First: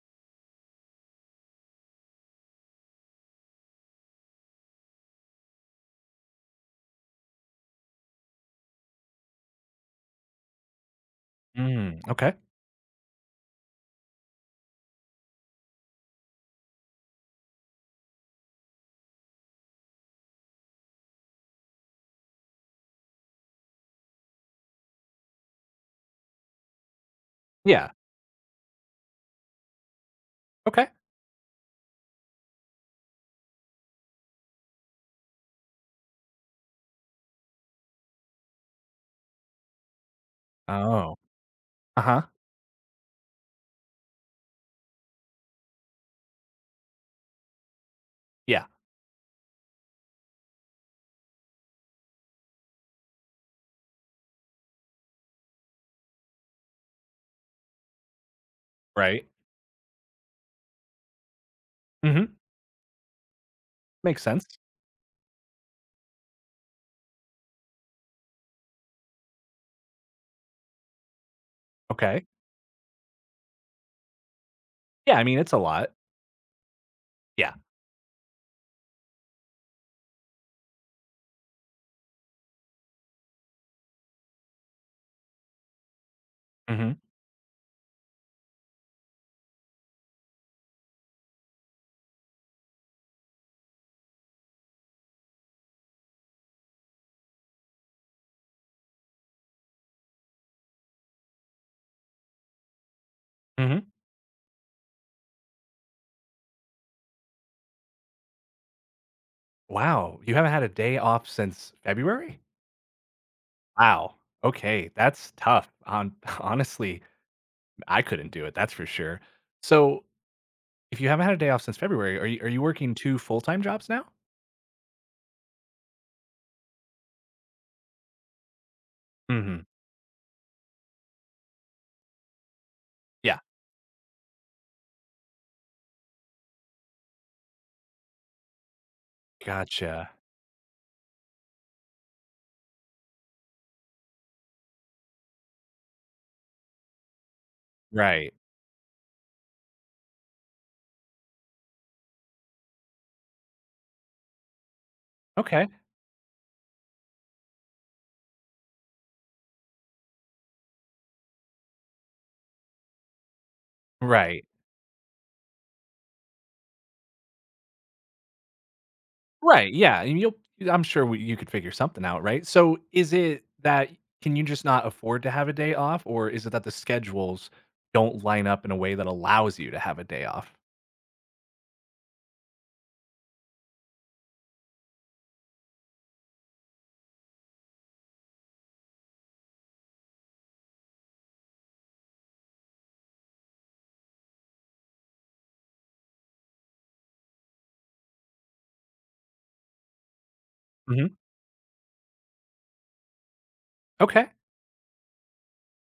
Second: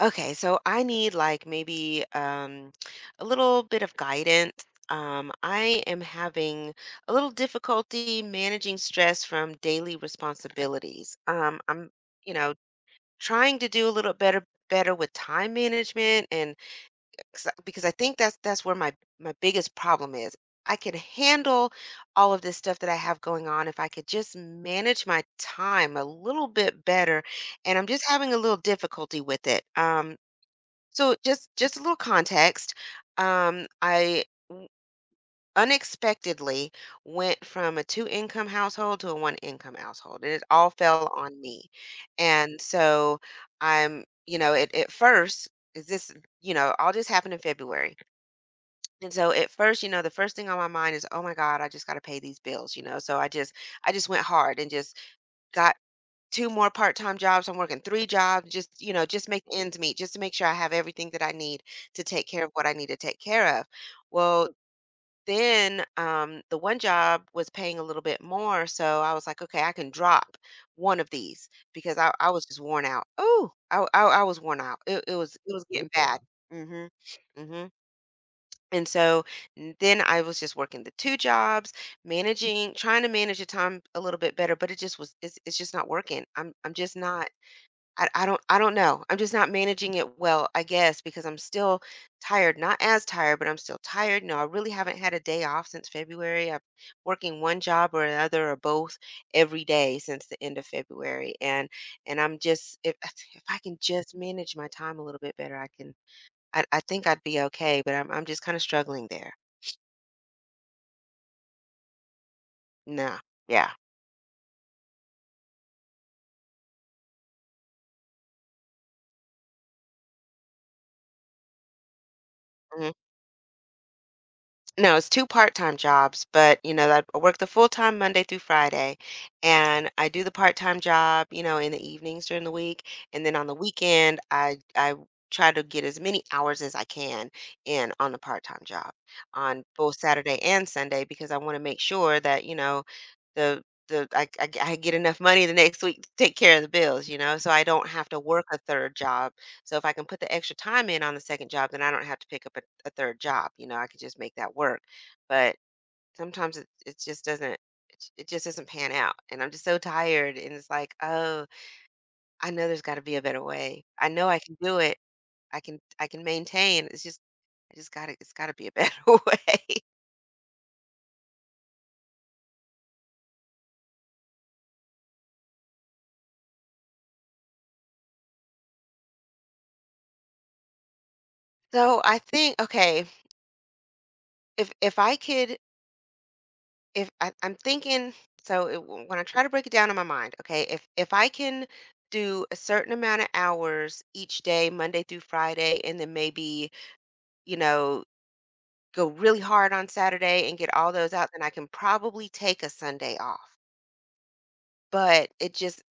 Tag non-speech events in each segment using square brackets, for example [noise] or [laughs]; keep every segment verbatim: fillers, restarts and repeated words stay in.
Okay, so I need like maybe um, a little bit of guidance. Um, I am having a little difficulty managing stress from daily responsibilities. Um, I'm, Mm, you okay. know, trying to do a little better better with time management and 'cause I- because I think that's that's where my my biggest problem is. I could handle all of this stuff that I have going on if I could just manage my time a little bit better, and I'm Yeah. just having a little difficulty with it. Um, Okay. so just just a little context. Um, I w- Unexpectedly went from a two income household to a one income household, and it all fell Oh. on me. Uh-huh. And so I'm, you know, it, at at first is this, you know, all this happened in February. Yeah. And so at first, you know, the first thing on my mind is, oh my God, I just got to pay these bills, you know. So I just I just went hard and just got two more part-time jobs. I'm working three jobs, just, you know, Right. just make ends meet, just to make sure I have everything that I need to take Mhm. care of what I need to take care of. Makes sense. Well, then um, the one job was paying a little bit more, so I was like, okay, I can drop one of these because I, Okay. I was just worn out. Oh, I, I I was worn out. It, Yeah, it I was mean, it it's a was getting lot. bad. mm Mhm. mm Yeah. Mhm. And so n- then I was just working the two jobs, managing, trying to manage the time a little bit better, but it just was it's, it's just not working. I'm I'm just Mhm. not I I don't I don't know. I'm just not managing it well, I guess, because I'm still tired. Not as tired, but I'm still tired. No, I really haven't had a day off since February. I'm working one job or another or both every day since the end of February. And and I'm just if [sighs] if I can Mhm. just manage my time a little bit better, I can I, I think I'd be okay, but I'm I'm just kind of struggling there. Wow, you haven't had a day off since February? No. Yeah. Wow. Okay, that's tough. On [laughs] honestly, I couldn't do it, that's for sure. So, if you haven't had a day off since February, are you are you working two full-time jobs now? No, it's two part-time jobs, but, you know, that I work the full-time Monday through Friday, Mhm. and I do the part-time job, you know, in the evenings during the week, and then Yeah. on the weekend, I I try to get as many hours as I can in on the part-time job on both Gotcha. Saturday and Sunday because I wanna make sure that, you know, the the I I I get enough money the next week to take care of the bills, you know, so I don't have to Right. work a third job. So if I can put the extra time in on the second job, then I don't have to pick up a, a third job. You know, I could just make that work. But Okay. sometimes it, it just doesn't it it just doesn't pan out, and I'm just so tired and it's like, oh, I know there's got to be a better way. I know I Right. can do it. i can I can maintain. It's just I just gotta it's gotta be a better [laughs] Right, way. yeah, and you'll I'm sure we you could figure something out, right? So, is it that can you just not afford to have a day off, or is it that the schedules don't line up in a way that allows you to have a day off? So I think, okay, if if i could if I, I'm thinking, so it, w- when I try to break it down in my mind, okay, if if I can do a certain amount of hours each day, Monday through Friday, and then maybe, you know, go really hard on Saturday and get all those Mhm. out, then I can probably take a Sunday off. Okay. But it just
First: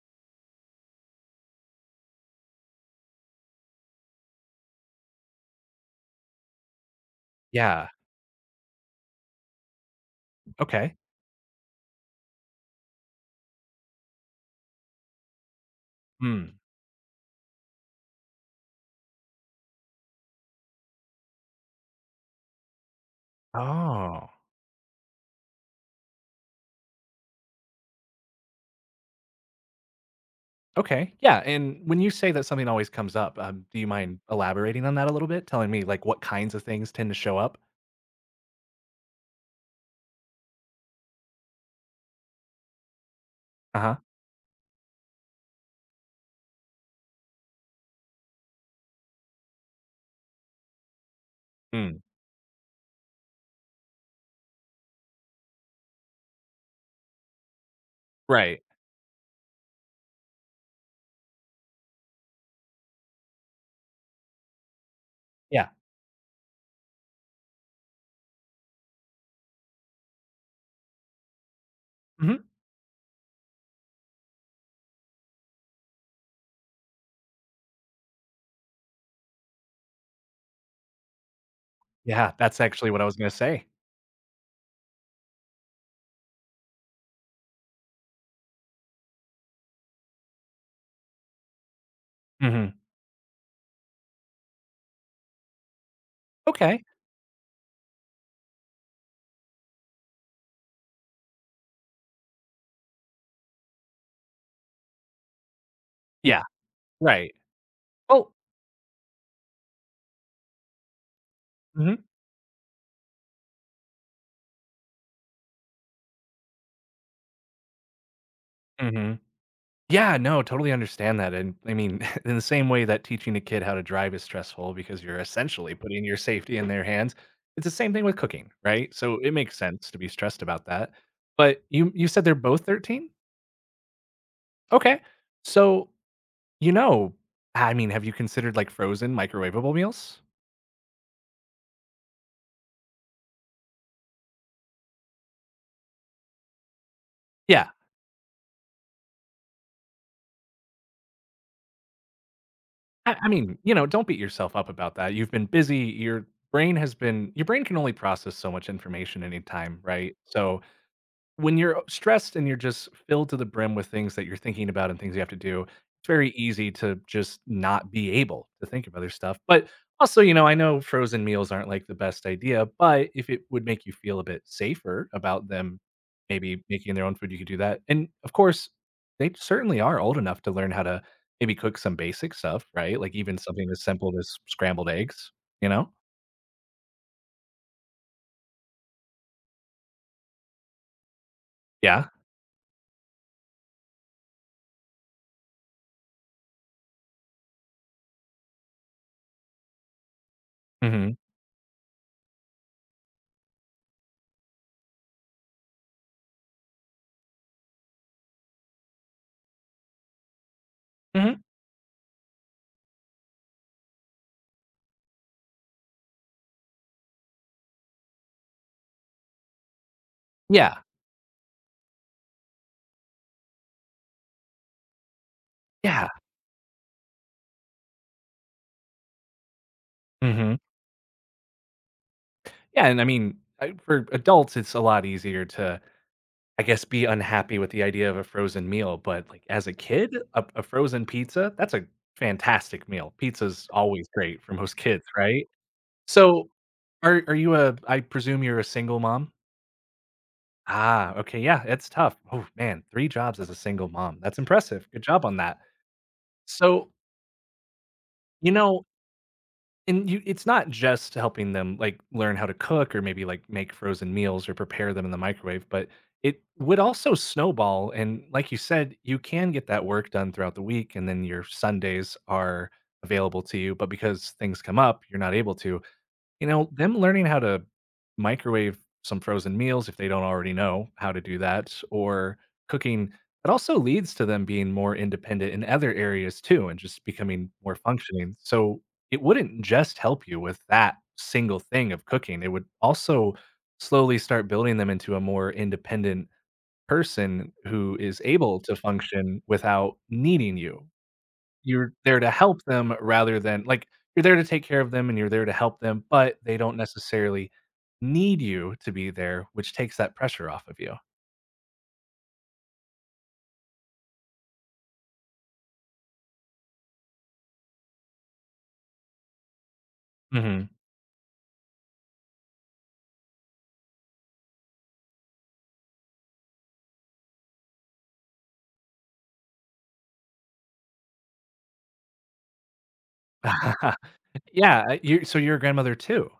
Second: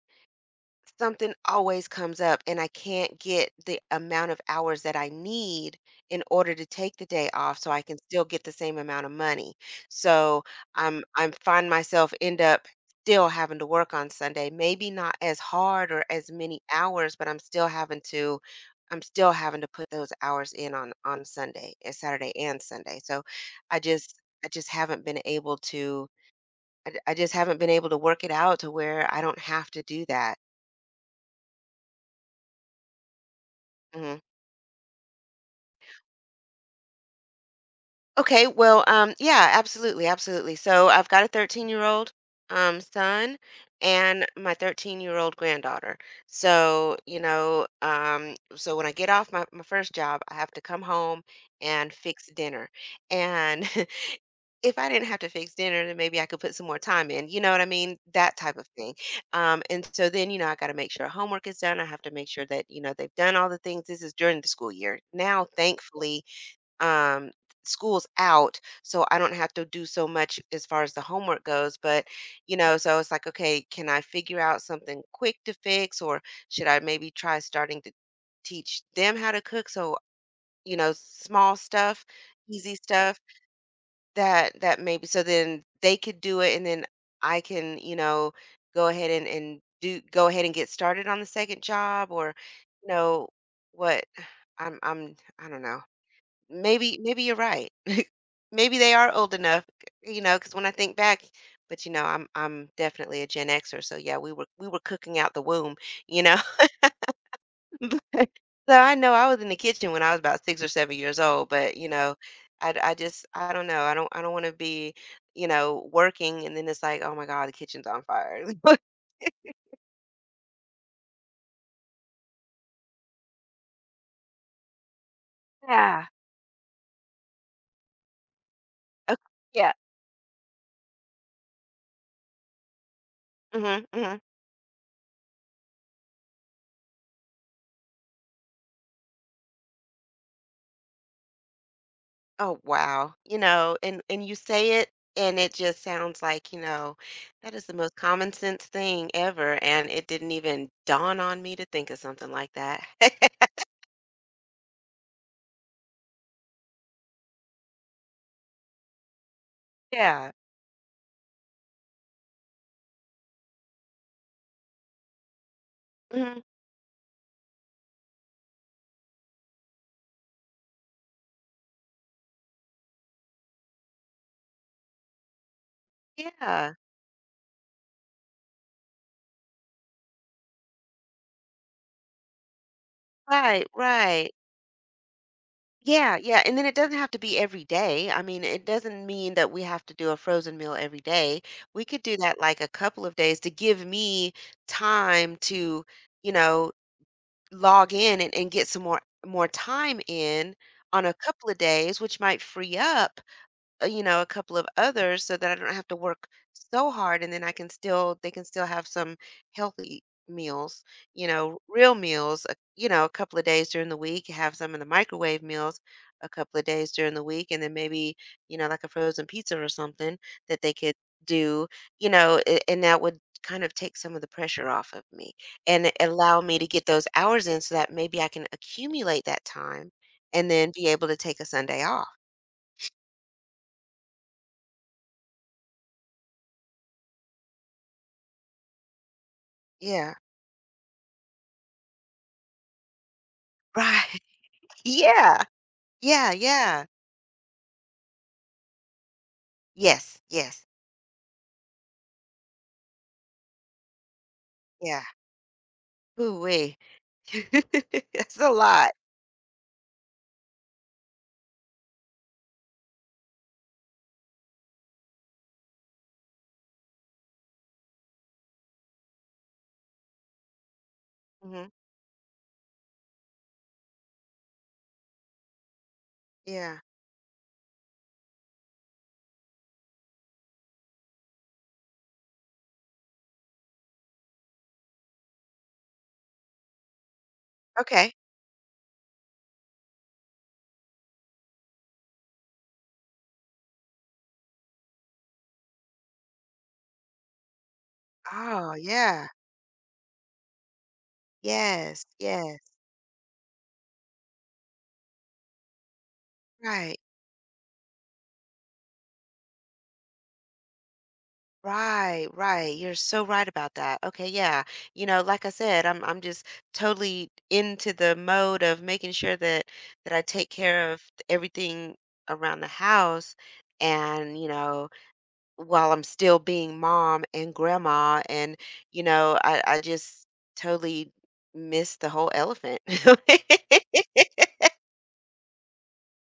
something always comes up and I can't get the amount of hours that I need in order to take the day off so I Yeah. can still get the same amount of money. So Okay. I'm I'm find myself end up still having to work on Sunday, maybe not as hard or as Mm. many hours, but I'm still having to I'm still having to put those hours in on on Sunday, uh, Saturday and Sunday. So I just Oh, I just haven't been able to I, I just haven't been able to work it out to where I don't have to do that. okay. Yeah, and when you say that something always comes up, um, do you Mm-hmm. mind elaborating on that a little bit? Telling me, like, what kinds of things tend to show up? Okay, well, um, yeah, absolutely, absolutely. So I've got a thirteen year old um, son Uh-huh. and my thirteen year old granddaughter. So, you know, um, so when I get off my, my first job, I have to come home and Mm. fix dinner. And [laughs] if I didn't have to fix dinner, then maybe I could put some more time in, you know what I mean? That type Right. of thing. Um, and so then, you know, I got to make sure homework is done. I have to make sure that, you know, they've done all the things. This is during the school year. Now, Yeah. thankfully, um, school's out, so I don't have to do so much as far as the homework goes. But, Mhm. you know, so it's like, okay, can I figure out something quick to fix, or should I maybe try starting to teach them how to cook? So, you know, small stuff, Yeah, that's easy actually what I was stuff gonna say. that that maybe so then they could do it, and then I can, you know, go ahead and and do go ahead and get started on the second job, or, Mhm. you know, what I'm I'm I don't know. Okay. Maybe maybe you're right. Maybe they are old enough, you know, because when I think back, but, you know, I'm I'm definitely a Gen Xer, so, yeah, we were we were cooking out the womb, you know? Yeah. Right. [laughs] But Well. so I know I was in the kitchen when I was about six or seven years old, but, you Mhm. know, I I just I don't know. I don't I don't wanna be, you know, working and then it's like, "Oh my god, the kitchen's on fire." [laughs] Mhm. Yeah, no, totally understand that, and I mean, [laughs] in the same way that teaching a kid how to drive is stressful because you're essentially putting Yeah. your safety in their hands, it's the same thing with cooking, right? Okay. So, it makes Yeah. sense to be stressed about that. But you you said they're both thirteen? Mhm. Mhm. Okay. So, you know I mean, have you considered, like, frozen microwavable meals? Oh, wow. You know, and and you say it and it just sounds like, you know, that is Yeah. the most common sense thing ever, and it didn't even dawn on me to think of something like that. I I mean, [laughs] you know, don't beat yourself up about that. You've been busy, your brain has been your brain can only process so much information at any time, right? Yeah. So, when you're stressed and you're just filled to the brim with things that you're thinking about and things you have to do, it's very Mhm. easy to just not be able to think of other stuff. But also, you know, I know frozen meals aren't like the best idea, but if it would make you feel a bit safer about them maybe Yeah. making their own food, you could do that. And of course, they certainly are old enough to learn how to maybe cook some basic stuff, right? Like even Right, something as simple as right. scrambled eggs, you know? Yeah, yeah, and then it doesn't have to be every day. I mean, it doesn't mean that we have to do a frozen meal every day. We could Yeah. do that like a couple of days to give me time to, you know, log in and and get some more more time in on a Hmm. couple of days, which might free up, uh, you know, a couple of others so that I don't have to work so hard and then I can still they can still have some healthy meals, you Hmm. know, real meals, uh, you know, a couple of days during the week, have some of the microwave meals a couple of days during the week and then maybe, you know, like a frozen pizza or something that they Yeah. could do, you know, a- and that would kind of take some of the pressure off of me and Yeah. allow me to get those hours in so that maybe I can accumulate that time and Hmm. then be able to take a Sunday off. Yeah, and I mean, I for adults, it's a lot easier to, I guess, be unhappy with the idea of a frozen meal, but, like, as a Yeah. kid, a a frozen pizza, that's a fantastic meal. Pizza's always Right. great for most kids, Yeah. right? Yeah, So, yeah. are are you a I presume you're a single mom? Yes, yes. Ah, okay, yeah, it's tough. Oh, man, three jobs as a single mom. That's impressive. Yeah. Good job on that. Ooh-wee. So, [laughs] That's a you know lot. And you it's not just helping them, like, learn how to cook or maybe, like, make frozen meals or prepare them in the microwave, but it would also snowball, and like you said, you can get that work done throughout the week, and then your Mhm. Sundays are available to you, but because things come up, you're not able to. You know, Yeah. them learning how to microwave some frozen meals if they don't already know how to do that or cooking, it also leads to them being more independent in other areas too and just becoming more Okay. functioning. So it wouldn't just help you with that single thing of cooking. It would also slowly start building them into a more independent person who is able Oh, to yeah. function without needing you. You're Yes, there to yes. help them rather than like, you're there to take care of them and you're there to help them, but they don't Right. necessarily need you to be there, which takes that pressure off of you. Right, right. You're so right about that. Okay, yeah. You know, like I said, I'm I'm just totally into the mode of making sure that that I take Mhm. care of everything around the house and, you know, while I'm still being mom and grandma and, you know, I I just totally missed the whole elephant. [laughs] [laughs] Yeah, you so you're a grandmother too?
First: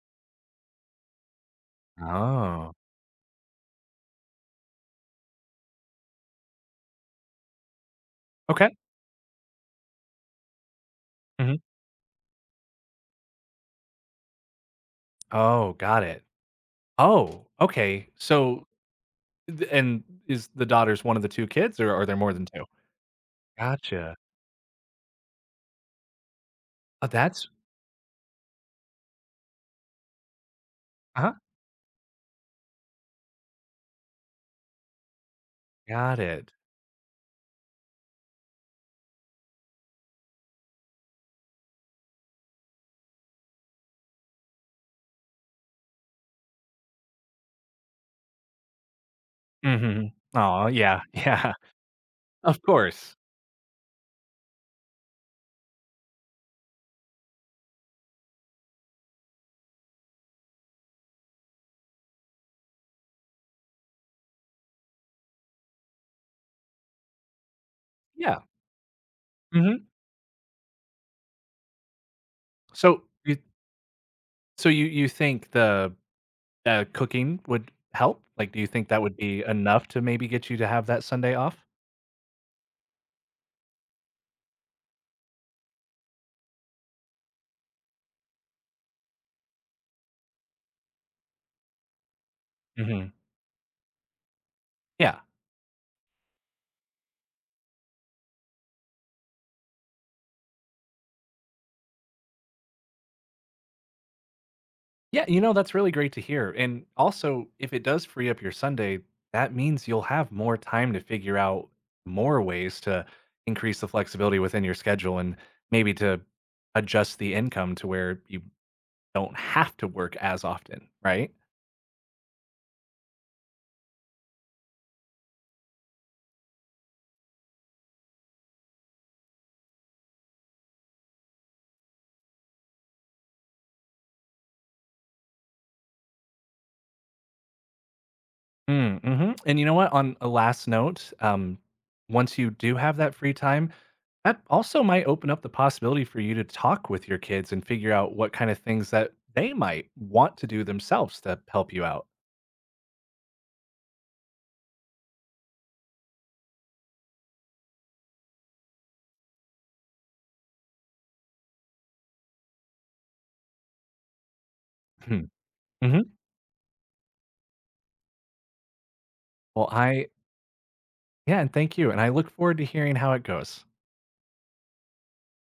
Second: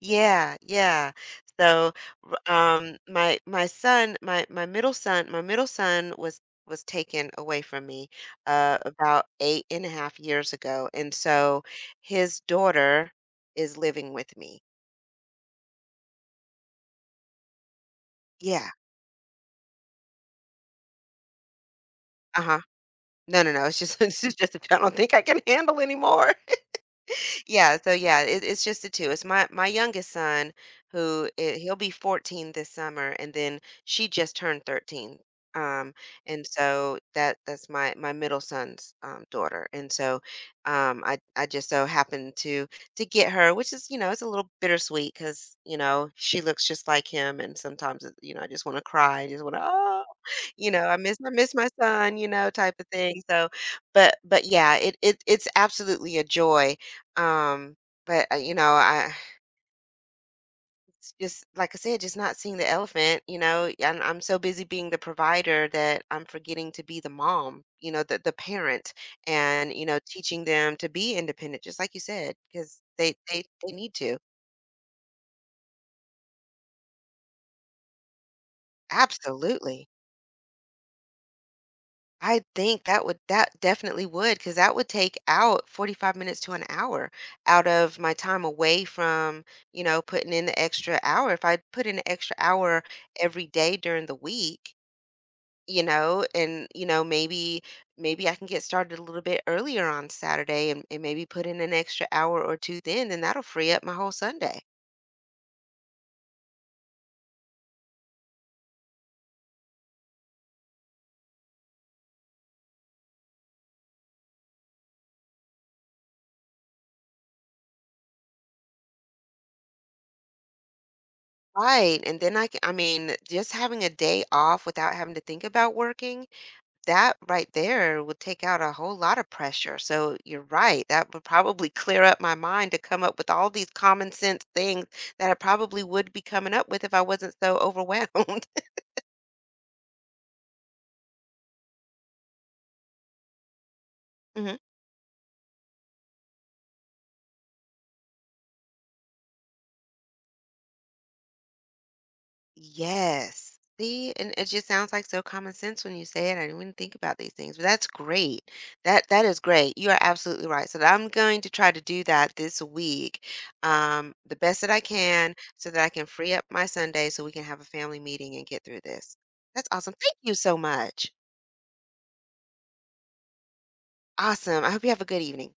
Yeah, yeah. So, r- Oh, um, my my son, my my middle son, my middle son was was taken away from me okay. uh, about eight and a half years ago, and Mhm. so his daughter is living with me. Oh, got it. Oh, okay. So Yeah. th and is the daughters one of the two kids, or are there more than Uh-huh. two? No, no, no. It's just [laughs] Gotcha. it's just I don't think I can handle anymore. Oh, that's. Yeah, so yeah, it, it's just the two. It's my my youngest son who Uh-huh. I he'll be fourteen this summer, and then she just turned thirteen. Um, Got and it. so that that's my my middle son's um, daughter, and so um, I I just so happened to to get her, which is, you know, it's a little bittersweet because, you know, she looks just like him, and sometimes it- you know, I just want to cry, I just want to, Mhm. Aw, you know, I yeah, miss I yeah. miss my son, you [laughs] know, Of type of course. thing. So, but but yeah, it it it's absolutely a joy. Um, but uh, you know, I it's just like I said, just not seeing the elephant. You know, and I'm so busy being the provider that I'm forgetting to be the mom. You know, the the Yeah. parent, and you Mhm. know, teaching them to be independent, just like you said, because So, they you they they need to. So you you think the, uh, cooking would help? Like, do you think that would be enough Absolutely. to maybe get you to have that Sunday off? I think that would that definitely would, because that would take out forty-five minutes to an hour out of my time away from, you know, putting in the extra hour. If I put in an extra hour Mhm. every day during the week, Yeah. you know, and, you know, maybe maybe I can get started a little bit earlier on Saturday and, and maybe put in an extra hour or two, then, then that'll free up my whole Sunday. Yeah, you know, that's really great to hear, and also, if it does free up your Sunday, that means you'll have more time to figure out more ways to increase the flexibility within your schedule and maybe to adjust the income to where you don't have to work as often, right? Right. And then I can, I mean, just having a day off without having to think about working, that right there would take out a whole lot of pressure. So you're right. That would probably clear up my mind to come up with all these common sense things that I probably would be coming up with if I wasn't so overwhelmed. [laughs] Mm, mhm, and you know what? On a last note, um, once you do have that free time, that Mhm. also might open up the possibility for you to talk with your kids and figure out what kind of things that they might want to do themselves to help you out. Yes. See, and it just sounds like so common sense when you say it. I didn't even think about these things, but that's great. That that is great. You are absolutely right. So I'm going to try to do that this week, um, the best that I Hmm. can, so that I Mhm. can free up my Sunday so we can have a family meeting and get through this. That's Well, awesome. I Thank you so much. yeah, and thank you, and I look forward to hearing how it goes. Awesome. I hope you have a good evening.